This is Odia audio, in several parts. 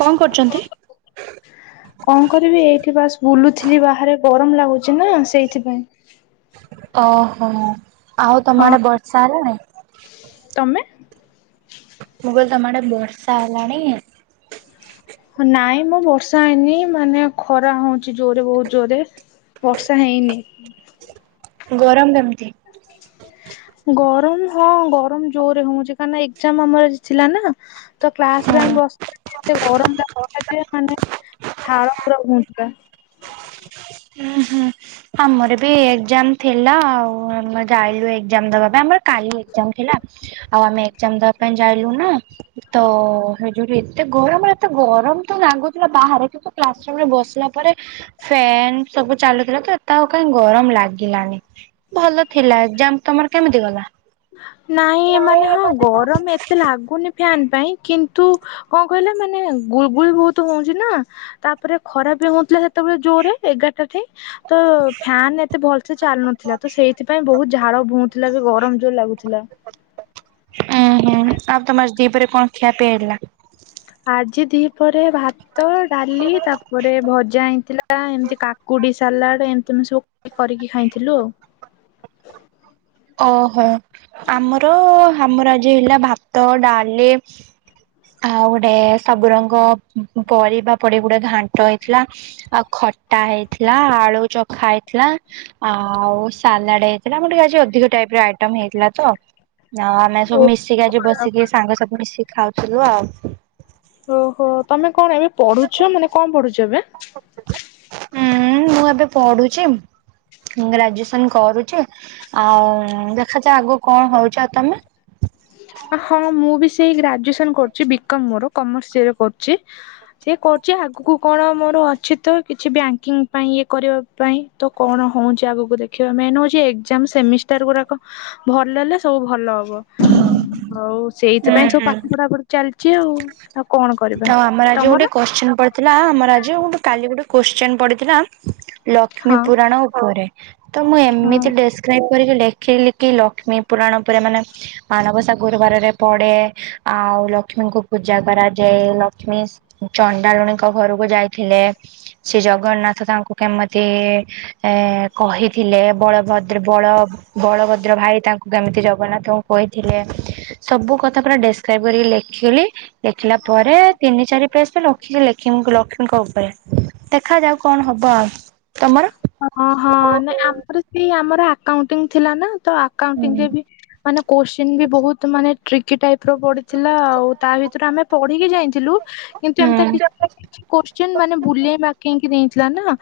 କଣ କରୁଛନ୍ତି? କଣ କରିବି ଏଇଠି ବାସ୍ ବୁଲୁଥିଲି ବାହାରେ ଗରମ ଲାଗୁଛି ନା ସେଇଥିପାଇଁ। ଓହୋ ଆଉ ତମ ହଁ ଆଡେ ବର୍ଷା ହେଲାଣି। ତମେ। ମୁଁ କହିଲି ତମ ଆଡେ ବର୍ଷା ହେଲାଣି। ନାଇଁ ମୁଁ ବର୍ଷା ହେଇନି ମାନେ ଖରା ହଉଚି ଜୋରରେ ବହୁତ ଜୋରରେ। ବର୍ଷା ହେଇନି। ଗରମ କେମିତି? ଗରମ ହଁ ଗରମ ଜୋରରେ ହଉଛି କାହିଁକିନା ଏକଜାମ ଆମର ଥିଲା ନା। ତ କ୍ଲାସରେେ ହୁଁ ଆମେ ବସିଥିଲୁ ଏତେ ଗରମ ଲାଗୁଥିଲା ଯେ ମାନେ। ଝାଳ ପୁରା ବୋହୁଥିଲା। ହୁଁ ହୁଁ ଆମର ବି ଏକଜାମ। ଥିଲା ଆଉ ଆମେ ଯାଇଲୁ ଏକଜାମ ଦବା ପାଇଁ ଆମର କାଲି ଏକଜାମ ଥିଲା। ଆଉ ଆମେ ଏକଜାମ ଦବା ପାଇଁ ଯାଇଲୁ ନା। ତ ସେ ଯୋଉଠୁ ଏତେ ଗରମ ଏତେ ଗରମ ତ ଲାଗୁଥିଲା ବାହାରେ କି ତ କ୍ଲାସ ରୁମରେ ବସିଲା ପରେ ଫ୍ୟନ୍ ସବୁ ଚାଲୁଥିଲା ତ। ତା ଆଉ କାହିଁ ଗରମ ଲାଗିଲାନି ଭଲ ଥିଲା ଏକଜାମ ତମର କେମିତି ଗଲା। ନାଇଁ ମାନେ ହଁ ଏପଟେ ତ ଗରମ ଏତେ ଲାଗୁନି। ଫ୍ୟାନ ପାଇଁ କିନ୍ତୁ କଣ କହିଲେ ମାନେ ଗୁଳଗୁଳି ବହୁତ ହଉଛି ନା। ତାପରେ ଖରାପ ବି ହଉଥିଲା ସେତେବେଳେ ଜୋରରେ ଏଗାରଟା ଠେଇ। ତ ଫ୍ୟାନ ଏତେ ଭଲ ସେ ଚାଲୁନଥିଲା ତ ସେଇଥିପାଇଁ ବହୁତ ଝାଳ ବୋଉଥିଲା ବି ଗରମ। ଜୋର ଲାଗୁଥିଲା। ଉଁ ହୁଁ ଆଉ ତମ ଆଜି ଦିପରେ କଣ ଖିଆପିଆ ହେଇଥିଲା। ଆଜି ଦି ପହରେ ଭାତ ଭାତ ଡାଲି ତାପରେ ଭଜା ହେଇଥିଲା ଏମିତି କାକୁଡି ସାଲାଡ ଏଣୁତେଣୁ ସବୁ। କରିକି ଖାଇଥିଲୁ। ଓହୋ ଆମର ଆମର ଆଜି ହେଲା ଭାତ, ଡାଲି ଆଉ ଗୋଟେ ସବୁ ରଙ୍ଗ ଉଁ ପରିବା ପଡି ଗୁଡେ ଘାଣ୍ଟ ହେଇଥିଲା। ଆଉ ଖଟା ହେଇଥିଲା ଆଳୁ ଚଖା ହେଇଥିଲା। ଆ ଆଉ ସାଲାଡ ହେଇଥିଲା ଆମ ଟିକେ ଆଜି ଅ ଅଧିକ ଟାଇପର ଆଇଟମ୍ ହେଇଥିଲା ତ ଆଉ ଆମେ ଆଜି ସବୁ ମି ଶିକି ଆଜି ବସିକି ସାଙ୍ଗସଥି ମିଶିକି ଖାଉଥୁଲୁ ଆଉ। ଓହୋ ତମେ କଣ ଏବେ ପଢୁଛ ମାନେ କଣ ପଢୁଛ ଏବେ? ଉଁ ମୁଁ ଏବେ ପଢୁଚି ଗ୍ରାଜୁଏସନ କରୁଚି ଆଉ ଦେଖାଯାଉ ଆଗକୁ କଣ ହୋଉଚି ଆଉ ତମେ? ହଁ ମୁଁ ବି ସେଇ ଗ୍ରାଜୁଏସନ କରୁଚି ବି କମ୍ ମୋର କମର୍ସରେ କରୁଚି। ସିଏ କରୁଚି ଆଗକୁ କଣ ମୋର ଅଛି ତ କିଛି ବ୍ୟାଙ୍କିଙ୍ଗ ପାଇଁ ଇଏ କରିବ ପାଇଁ ତ କଣ ହୋଉଚି ଆଗକୁ ଦେଖିବା ମେନ୍ ହୋଉଚି ଏଗଜାମ ସେମିଷ୍ଟାରଗୁରାକ ଭଲ ହେଲେ ସବୁ ଭଲ ହ ବ ଆଉ ହୁଁ ସେଇଥିପାଇଁ ସବୁ ହୁଁ ପାଠ ପଢାପଢି ଚାଲିଚି ଆଉ ଆଉ କଣ କ ତ ଆମେ ଆଜି ଗୋଟେ କୋଶ୍ଚିନ ପ ଥିଲା ଆମର ଆଜି ଗୋଟେ କାଲି ଗୋଟେ କୋଶ୍ଚନ ପଢଥିଲା ଲ ଲକ୍ଷ୍ମୀ ହଁ ପୁରାଣ ଉପରେ ତ ମୁଁ ହଁ। ଏମିତି ଡେ କ୍ରାଇବ୍ କରିକି ଲେଖିଲି କି ଲକ୍ଷ୍ମୀ ପୁରାଣ ଉପରେ ମାନେ ମାଣବସା ଗୁରୁବାରରେ ପଡେ ଆଉ ଲକ୍ଷ୍ମୀଙ୍କୁ ପୂଜା କରା ଯେ ଲକ୍ଷ୍ମୀ ଚଣ୍ଡାଲୁଣୀଙ୍କ ଘରକୁ ଯାଇଥିଲେ ଶ୍ରୀ ଜଗନ୍ନାଥ ତାଙ୍କୁ କେମିତି ଏ କହିଥିଲେ ବଳଭଦ୍ର ବଳ ବଳଭଦ୍ର ଭାଇ ତାଙ୍କୁ କେମିତି ଜଗନ୍ନାଥଙ୍କୁ କହିଥିଲେ ସବୁ କଥା ପୁରା ଡେସକ୍ରାଇବ କରିକି ଲେଖିଲି ଲେଖିଲା ପରେ ତିନି ଚାରି ପେଜଟା ରଖିଚି ଲେଖିନି ଲକ୍ଷ୍ମୀଙ୍କ ଓପରେ ଦେଖାଯାଉ କଣ ହବ ଆଉ ତମର? ଅହଁ ନାଇଁ ଆମର ସେଇ ଆମର ଆକାଉଣ୍ଟିଂ ଥିଲା ନା ତ ହୁଁ। ଆକାଉଣ୍ଟିିଂରେ ବି ମାନେ କୋଶ୍ଚିନ୍ ବି ବୋହୁତ ମାନେ ଟ୍ରିକି ଟାଇପର ପଡିଥିଲା ଆଉ ତା ଭିତରୁ ଆମେ ପଢ଼ିକି ଯାଇଥିଲୁ କିନ୍ତୁ ଏମତି ତ କି କୋଶ୍ଚିନ ମାନେ ବୁଲେଇ ମାକେଇ ଦେଇଥିଲା ନା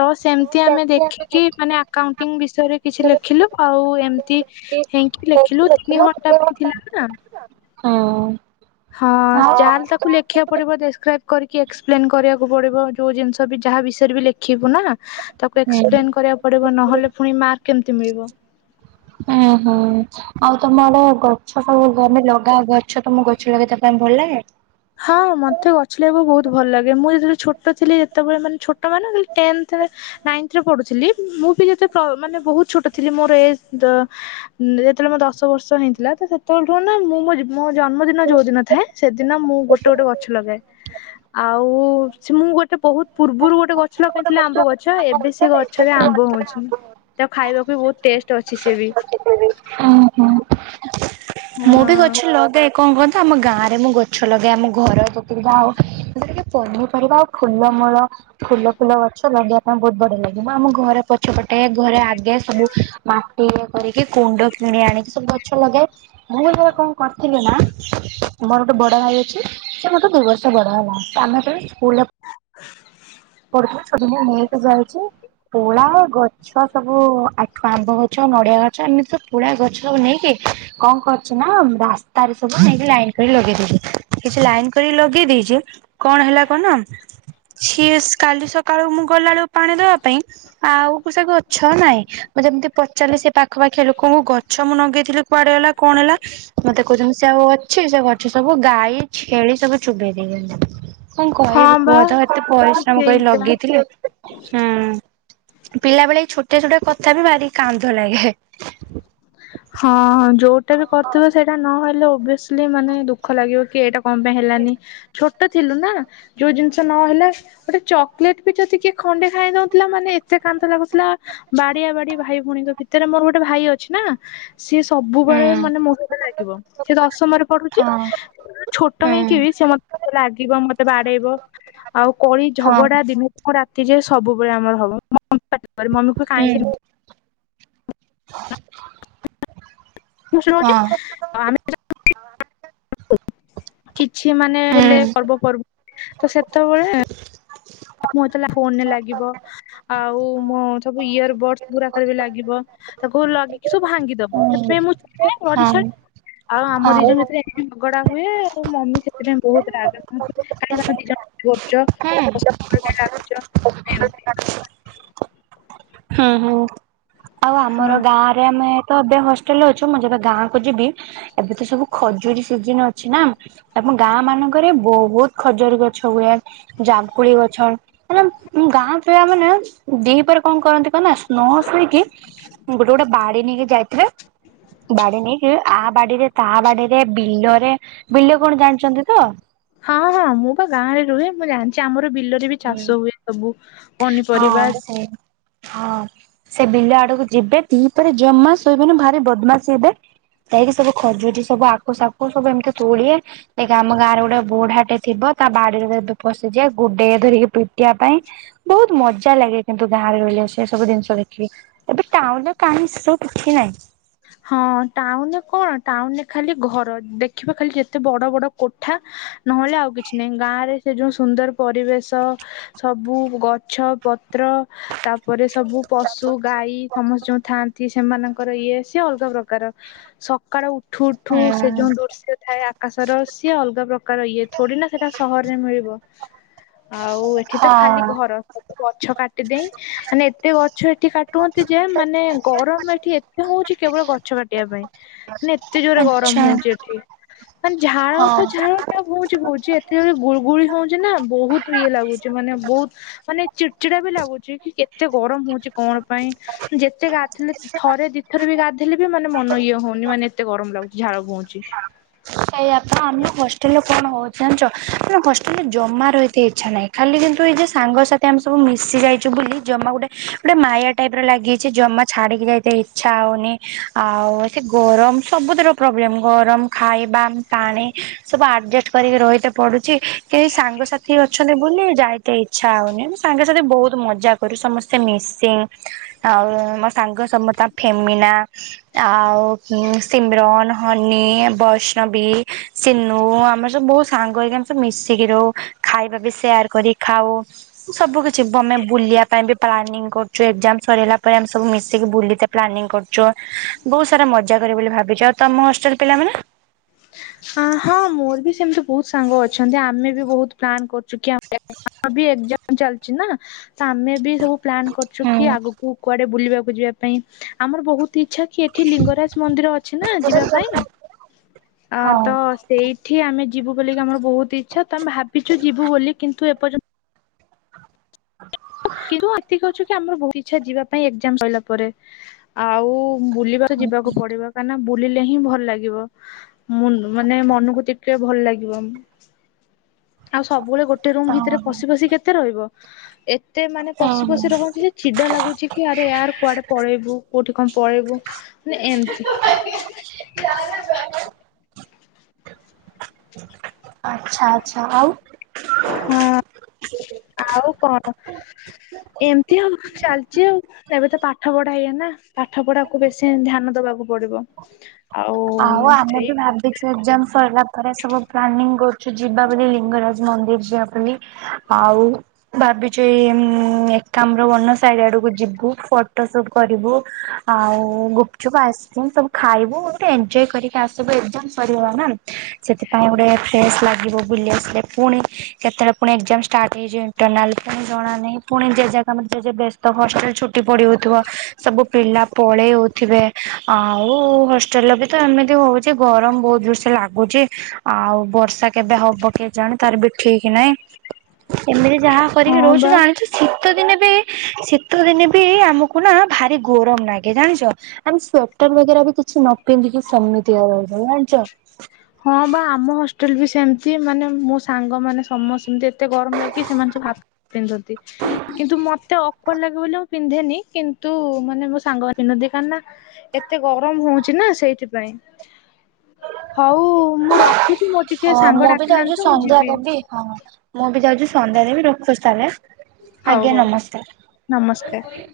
ତ ସେ ଠି ହଁ। ଆଉ ଆମେ ଦେଖିକି ମାନେ ଆକାଉଣ୍ଟିଙ୍ଗ ବିଷୟରେ କିଛି ଲେଖିଲୁ ଆଉ ଏମତି‌ ହେଇଁକି ଲେଖିଲୁ ତିନି ଘଣ୍ଟା ପାଇଁ ଥିଲା ନା। ହଁ। ହଁ ଯାହାହେଲେ ତାକୁ ଲେଖିବାକୁ ପଡିବ ଡେସକ୍ରାଇବ କରିକି ଏକ୍ସପ୍ଲେନ କରିବାକୁ ପଡିବ ଯୋଉ ଜିନିଷ ବି ଯାହା ବିଷୟରେ ବି ଲେଖିବୁ ନା। ତାକୁ ଏକ୍ସପ୍ଲେନ କରିବାକୁ ପଡିବ ନହେଲେ ଫୁଣି ମାର୍କ କେମିତି ମିଳିବ। ଓହୋ। ଆଉ ତମର ଗଛ ସବୁ ଗମେ ଲଗା ଗଛ ତମ ଗଛ ଲଗେଇତେ ପାଇଁ ଭଲ ଲାଗେ? ହଁ ମତେ ଗଛ ଲାଗବାକୁ ବୋହୁତ ଭଲ ଲାଗେ ମୁଁ ଯେତେବେଳେ ଛୋଟ ଥିଲି ଯେତେବେଳେ ମାନେ ଛୋଟ ମାନେ ଟେନ୍ଥରେ ନାଇନ୍ଥରେ ପଢୁଥିଲି ମୁଁ ବି ଯେତେ ପ ମାନେ ବୋହୁତ ଛୋଟ ଥିଲି ମୋର ଏଜର ଉଁ ଯେତେବେଳେୋର ମୋ ଦଶ ବର୍ଷ ହେଇଁଥିଲା ତ ସେ ତଳଠୁ ନା ମୁଁ ମୋ ଜିବ ମୋ ଜନ୍ମଦିନ ଯୋଉ ଦିନ ଥାଏ ସେଦିନ ମୁଁ ଗୋଟେ ଗୋଟେ ଗଛ ଲଗାଏ ଆଉ ସେ ମୁଁ ଗୋଟେ ବୋହୁତ ପୂର୍ବରୁ ଗୋଟେ ଗଛ ଛ ଲଗେଇଥିଲି ଆମ୍ବ ଗଛ ଏବେ ସେ ଗଛରେ ଆମ୍ବ ହୋଉଛି। ତାକୁ ଖାଇବାକୁ ବି ବୋହୁତ ଟେଷ୍ଟ ଅଛି ସିଏ ବି। ଓହୋ। ମୁଁ ବି ଗଛ ଲଗାଏ କଁ କଥା ଆମ ଗାଁରେ ମୁଁ ଗଛ ଲଗାଏ ଆମ ଘର ଯେତିକି ଯାଉ ସେଇଟାକି ପନିପରିବା ଆଉ ଫୁଲମୂଳ ଫୁଲ ଫୁଲ ଗଛ ଲଗେଇବା ପାଇଁ ବହୁତ ବଢିଆ ଲାଗିବ ମୁଁ ଆମ ଘର ପଛ ପଟେ ଘର ଆ ଗେ ସବୁ ମାଟି କରିକି କୁଣ୍ଡ କିଣି ଆଣିକି ସବୁ ଗଛ ଲଗାଏ ମୁଁ [unintelligible] କଣ କରି ଥିଲିନା ମୋର ଗୋଟେ ବଡ ଭାଇ ଅଛି ସେ ମୋଠୁ ଦି ବର୍ଷ ବଡ ହେଲା ଆମେ ହେତେବେଳେ ସ୍କୁଲରେ ପଢୁଥିଲୁ ଛୋଟ [unintelligible] ନେଇକି ଯାଇଛି ପୋଳା ଗ ଛ ସବୁ ଆଠୁ ଆମ୍ବ ଗଛ, ନଡିଆ ଗଛ ଏମିତି ତ ପୁଳା ଗଛ ସବୁ ନେଇକି କଁ କର କିଛି ନା ରାସ୍ତାରେ ସବୁ ନେଇକି ଲାଇନ କରି ଲଗେଇ ଦେଇଛି କିଛି ଲାଇନ କରି ଲଗେଇ ଦେଇଚି କଣ ହେଲା କଣନା ସିଏ ଶ୍ କାଲି ସକାଳୁ ମୁଁ ଗଲାଳୁ ପାଣି ଦବା ପାଇଁ ଆଉ କୁ ସେ ଗଛ ନାଇଁ ମୁଁ ଯେମିତି ପଚାରିଲି ସେ ପାଖପାଖିଆ ଲୋକଙ୍କୁ ଗଛ ମୁଁ ନଗେଇଥିଲି କୁଆଡେ ଗଲା କଣ ହେଲା ମତେ କହୁଚନ୍ତି ସେ ଆଉ ଅଛି ସେ ଗଛ ସବୁ ଗାଈ, ଛେଳି ସବୁ ଚୋବେଇ ଦେଇ [unintelligible] କଁ ହଁ କହିବି କୁହ ବା ତ ଏତେ ପରିଶ୍ରମ କରି ସେଇଟା। ଲଗେଇଥିଲି ହୁଁ ପି ପିଲା ବେଳେ ଏଇ ଛୋଟିଆ ଛୋଟିଆ କଥା ବି ଭାରି କାନ୍ଧ ଲାଗେ ହଁ ଯୋଉଟା ବି କରିଥିବ ସେଇଟା ନହଲେ ଓବିଅସ୍ ଲି ମାନେ ଦୁଃଖ ଲାଗିବ କି ଏଇଟା କଁ ପାଇଁ ହେଲାନି ଛୋଟ ଥିଲୁ ନା ଯୋଉ ଜିନିଷ ନହେଲା ଗୋଟେ ଚକଲେଟ ବି ଯଦି କିଏ ଖଣ୍ଡେ ଖାଇ ନଉଥିଲା ମାନେ ଏତେ କାନ୍ଦ ଲାଗୁଥିଲା ବାଡିଆ ବାଡି ଭାଇ ଭଉଣୀଙ୍କ ଭିତରେ ମୋର ଗୋଟେ ଭାଇ ଅଛି ନା ସିଏ ହୁଁ ସବୁବେଳେ ମାନେ ମୋ ସହିତ ଲାଗିବ ସିଏ ଦଶମରେ ପଢୁଚି ହଁ ଛୋଟ ହେଇକି ହୁଁ ବି ସେ ମତେ ଲାଗିବ ମତେ ବାଡେଇବ ଆଉ କଳି ହଁ ଝଗଡା ଦିନୁକୁ ରାତି ଯାଏ ସବୁବେଳେ ଆମର ହବ ମମି ପାଟିକରେ ମମି କୁହେ କାଇଁ ସେ ଏ ହ ବସି ରହୁଚି ହଁ କିଛି ମାନେ ହେଲେ ହୁଁ। ପର୍ବପର୍ବ ତ ସେତବେଳେ ମୁଁ ହେତଲେ ତା ଫୋନରେ ଲାଗିବ ଆଉ ମୋ ସବୁ ଇୟରବଡସ ଗୁରାକରେ ବି ଲାଗିବ ତାକୁ ଲଗିକି ସବୁ ଭାଙ୍ଗିଦବ। ହୁଁ ସେଥିପାଇଁ ମୁଁ [unintelligible] ହଁ ଆଉ ଆମ ଦି ହଁ। ଜଣ ଭିତରେ ଝଗଡା ହୁଏ ଆଉ ମମି ସେଥିପାଇଁ ହୁଁ ବହୁତ [unintelligible] କାଇଁ ତମେ ଦି ଜଣ ଏମିତି ହଉଚ ହଁ [unintelligible] କାଇଁ ଲାଗୁଚ ଏମତି ହୁଁ ହୁଁ ଆଉ ହଁ। ଆମର ଗାଁ ରେ ଆମେ ତ ଏବେ ହଷ୍ଟେଲରେ ଅଛୁ ମୁଁ ଯେବେ ଗାଁକୁ ଯିବି ଏବେତ ସବୁ ଖଜୁରୀ ସିଜିନ ଅଛି ନା ଆମ ଗାଁ ମାନଙ୍କରେ ବହୁତ ଖଜରି ଗଛ ହୁଏ। ଜାମୁ କୋଳି ଗଛ ମାନେ ଗାଁ ପିଲା ମାନେ ଦିପରେ କଁ କରନ୍ତି କନା ନ ଶୋଇକି ଗୋଟେ ଗୋଟେ ବାଡି ନେଇକି ଯାଇଥିବେ ବାଡି ନେଇକି ଆ ବାଡିରେ ତା ବାଡିରେ ବିଲରେ ବିଲ କଣ ଜାଣିଚନ୍ତି ତ ହଁ ହଁ ମୁଁ ପା ଗାଁରେ ରୁହେ ମୁଁ ଜାଣିଚି ଆମର ବିଲରେ ବି ହୁଁ। ଚାଷ ହୁଏ ସବୁ ହଁ ପନିପରିବା ସେଇ ହଁ ସେ ବିଲ ଆଡକୁ ଯିବେ ଦିପହରେ ଜମା ଶୋଇବେନି ଭାରି ବଦମାସି ହେବେ। ପାଇକି ସବୁ ଖଜୁରି ସବୁ ଆଖୁ ସାଖୁ ସବୁ ଏମିତି ତୋଳିବେ ଦେଖେ ଆମ ଗାଁରେ ଗୋଟେ ବୁଢାଟେ ଥିବ ତା ବାଡିରେ [unintelligible] ପସିଯିବେ ଗୁଡେଇବ ଧରିକି ପିଟିବା ପାଇଁ ବହୁତ୍ ମଜା ଲାଗେ କିନ୍ତୁ ଗାଁରେ ରହିଲେ ସେ ସବୁ ଜିନିଷ ଦେଖିକି ଏବେ ଟାଉନରେ କାହିଁ ସେ କିଛି ନାଇଁ ହଁ ଟାଉନରେ କଣ ଟାଉନରେ ଖାଲି ଘର ଦେଖିବ ଖାଲି ଯେତେ ବଡ ବଡ- - କୋଠା ନହେଲେ ଆଉ କିଛି ନାହିଁ ଗାଁ ରେ ସେ ଯୋଉ ସୁନ୍ଦର ପରିବେଶ। ସବୁ ଗଛ ପତ୍ର ତାପରେ ସବୁ ପଶୁ ଗାଈ ସମସ୍ତେ ଯୋଉ ଥାଆନ୍ତି। ସେମାନଙ୍କ ଇଏ ସିଏ ଅଲଗା ପ୍ରକାର ସକାଳ ଉଠୁ ଉଠୁ ସେ ହୁଁ ଯୋଉ ଦୃଶ୍ୟ ଥାଏ। ଆକାଶର ସିଏ ଅଲଗା ପ୍ରକାର ଇଏ ଥୋଡି ନା ସେଟା ସହରରେ ମିଳିବ। ଆଉ ଏଠି ତ ଖାଲି ହଁ ଘର ସବୁ ଗଛ କାଟିଦେଇ ମାନେ ଏତେ ଗଛ ଏଠି କାଟି କାଟୁଛନ୍ତି ଯେ ମାନେ ଗରମ ଏଠି ଏତେ ହଉଛି କେବଳ ଗଛ କାଟିବା ପାଇଁ ମାନେ ଏତେ ଜୋରେ ଗରମ ଆଚ୍ଛା ହଉଚି ଏଠି ମାନେ ଝାଳ ହଁ। ତ ଝାଳ ବହଉଛି ବହଉଛି ଏତେଜୋରରେ ଗୁଳଗୁଳି ହଉଛି ନା ବହୁତ ଇଏ ଲାଗୁଛି ମାନେ ବହୁତ ମାନେ ଚିଡ଼ଚିଡା ବି ଲାଗୁଛି କି କେତେ ଗରମ ହଉଛି କଣ ପାଇଁ ଯେତେ ଗାଧେଇଲେପି ଥରେ ଦି ଥରେ ବି ଗାଧେଇଲେ ବି ମାନେ ମନ ଇଏ ହଉନି ମାନେ ଏତେ ଗରମ ଲାଗୁଛି ଝାଳ ବହୁଉଛି। ସେଇଆପା ଆମ ହଷ୍ଟେଲରେ କଣ ହେଉଛି ଜାଣିଛ ଆମ ହଷ୍ଟେଲରେ ଜମାରୁ ଏତେ ଇଚ୍ଛା ନାହିଁ। ଖାଲି କିନ୍ତୁ ଏଇ ଯେ ସାଙ୍ଗସାଥି ଆମେ ସବୁ ମିଶି ଯାଇଛୁ ବୋଲି ଜମା ଗୋଟେ ଗୋଟେ ମାୟା ଟାଇପର ଲାଗିଛି ଜମା ଛାଡିକି ଯିବାକୁ ଇଚ୍ଛା ହଉନି ଆଉ ସେ ଗରମ ସବୁଥିରେ ପ୍ରୋବ୍ଲେମ୍ ଗରମ ଖାଇବା ପାଣି ସବୁ ଆଡ଼ଜେଷ୍ଟ କରିକି ରହିଥା। ପଢୁଛି କେହି ସାଙ୍ଗସାଥି ଅଛନ୍ତି ବୋଲି ଯାଇତେ ଈଛି। ଇଛା ହଉନି ଆ ସାଙ୍ଗେ ସାଥି ବହୁତ ମଜା କରୁ ସମସ୍ତେ ମିସିଙ୍ଗି। ଆଉ ମୋ ସାଙ୍ଗ ସମତା ଫେମିନା। ଆଉ ସିମରନ୍ ହନି ବଷ୍ଣ ବୈଣବୀ ସିନୁ ଆମେ ସବୁ ସାଙ୍ଗ ହେଇକି ଆମେ ସବୁ ମିଶିକି ରହୁ ଖାଇବା ବି ସେୟାର କରି ଖାଉ। ସବୁ କିଛି ଆମେ ବୁଲିବା ପାଇଁ ବି ପ୍ଲାନିଂ କରୁଛୁ ଏକ୍ଜାମ ସରିଲା ପରେ ଆମେ ସବୁ ମିଶିକି ବୁଲି ପ୍ଲାନିଂ କରୁଛୁ ବହୁତ ସାରା ମଜା କରିବୁ ବୋଲି ଭାବିଛୁ, ଆଉ ତମ ହଷ୍ଟେଲ ପିଲାମାନେ ହଁ ହଁ ମୋର ବି ସେମିତି ବହୁତ ସାଙ୍ଗ ଅ ଆମେ ବି ବହୁତ ପ୍ଲାନ୍ କରୁଛୁ କି ଆମେ ଆମର ବି ଏକ୍ଜାମ ଚାଲିଛି ନା ତ ଆମେ ବି ସବୁ ପ୍ଲାନ୍ କରିଚୁ କି ହୁଁ ଆଗକୁ କୁଆଡେ ବୁଲିବାକୁ ଯିବା ପାଇଁ ଆମର ବହୁତ ଇଚ୍ଛା କି ଏଠି ଲିଙ୍ଗରାଜ ମନ୍ଦିର ଅଛି ନା ଯିବା ପାଇଁ ଆ ହଁ ତ ତ ସେଇଠି ଆମେ ଯିବୁ ବୋଲି ଆମର ବହୁତ ଇଛା ତ ଆମେ ଭାବିଛୁ ଯିବୁ ବୋଲି କିନ୍ତୁ ଏପର୍ଯ୍ୟନ୍ତ ହ କିନ୍ତୁ ଏତିକି ଅଛୁ କି ଆମର ବହୁତ ଇଛା ଯିବା ପାଇଁ ଏକ୍ଜାମ ସରିଲା ପରେ ଆଉ ବୁଲିବା ଯିବାକୁ ପଡିବ। କାରଣ ବୁଲିଲେ ହିଁ ଭଲ ଲାଗିବ ମୁ-ମାନେ ମନକୁ ଟିକେ ଭଲ ଲାଗିବ। ଆଉ ସବୁବେଳେ ଗୋଟେ ରୁମ ଭିତରେ ପଶି ପଶି କେତେ ରହିବ। ଏ ଏତେ ମାନେ ପଶି ପଶି ରହନ୍ତି ଯେ ଛିଦା ଲାଗୁଛି କି ଆରେ ୟାର କୁଆଡେ ପଳେଇବୁ କୋଉଠି କଣ ପଳେଇବୁ ମାନେ ଏମିତି [unintelligible] ଆଚ୍ଛା ଆଚ୍ଛା ଆଉ ହଁ ଆଉ କଣ ଏମିତି ଆଉ ଚାଲିଛି ଆଉ ଏବେ ତ ପାଠ ପଢା ଏଇନେ ପାଠ ପଢାକୁ ବେଶୀ ଧ୍ୟାନ ଦବାକୁ ପଡିବ। ଆଉ ଆମେ ସେଇ ବି ଭାବିଛୁ ଏକ୍ଜାମ ସରିଲା ପରେ ସବୁ ପ୍ଲାନିଙ୍ଗ କରୁଛୁ ଯିବା ବୋଲି ଲିଙ୍ଗରାଜ ମନ୍ଦିର ଯିବା ବୁଲି। ଆଉ ଭାବିଛୁ ଏକମ୍ର ବନ ସାଇଡ ଆଡକୁ ଯିବୁ ଫଟୋ ସୁଟ କରିବୁ। ଆଉ ଗୁପଚୁପ ଆଇସ୍କ୍ରିମ୍ ସବୁ ଖାଇବୁ। ଏଞ୍ଜୟ କରିକି ଆସିବୁ ଏକ୍ଜାମ ସରିଗଲା ନା। ସେଥିପାଇଁ ଗୋଟେ ଫ୍ରେସ୍ ଲାଗିବ ବୁଲି ଆସିଲେ ପୁଣି କେତେବେଳେ ପୁଣି ଏଜାମ ଷ୍ଟାର୍ଟ ହେଇଯିବ। ଟେନାଲ ପାଇଁ ଜଣା ନାଇଁ। ପୁଣି ଜେଝା କାମ ତ ଜେଝା ବେ ତ ହଷ୍ଟେଲରେ ଛୁଟି ପଡି ହଉଥିବ ସବୁ ପିଲା ପଳେଇ ହଉଥିବେ ଆଉ ହ- - ତେଲ ବି ତ ଏମିତି ହଉଚି। ଗରମ ବହୁତ ଜଷ ଲାଗୁଚି। ଆଉ ବର୍ଷା କେବେ ହବ କେଜାଣି ତାର ବି ଠିକି ନାହିଁ? ଏମିତି ଯାହା କରିକି ହଁ ରହୁଚୁ ବା ଜାଣିଚୁ। ଶୀତ ଦିନେକୁବି ବି ଶୀତ ଦିନେ ବି ଆମକୁ ନା ଭାରି ଗରମ ଲାଗେ ଜାଣିଚ। ଆମେ ସ୍ଵେଟର ବଗେରା ବି କିଛି ନ ପିନ୍ଧିକି ସମିତିଆ ରହଚୁ ଜାଣିଚ। ହଁ ବା ଆମ ହଷ୍ଟେଲ ବି ସେମିତି ମାନେ ମୋ ସାଙ୍ଗ ମାନେ ସମସ୍ତେମତି ଏତେ ଗରମ ଲାଗି ସେମାନେ ସବୁ ହାତ ପିନ୍ଧନ୍ତି। କିନ୍ତୁ ମତେ ଅ - - ର୍ଡ ଲାଗେ ବୋଲି ଲାଗେ ବୋଲି ମୁଁ ପିନ୍ଧେନି କିନ୍ତୁ ମାନେ ମୋ ସାଙ୍ଗ ପିନ୍ଧନ୍ତି କାର ନା- - ଏତେ ଗରମ ହେଉଚି ନା ସେଇଥିପାଇଁ। ହଉ ମୁଁ ରଖୁଛି ମୋ ଟିକେ ସାଙ୍ଗ ଡାକିଲାାନି ତ ମୁଁ ଯିବି। ଅଁ ହଁ ମୁଁ ବି ଯାଉଛି ସନ୍ଧ୍ୟାାରେ ବି ରଖୁଛି ତାହେଲେ। ହଉ, ଆଜ୍ଞା ହଉ ନମସ୍କାର। ନମସ୍କାର।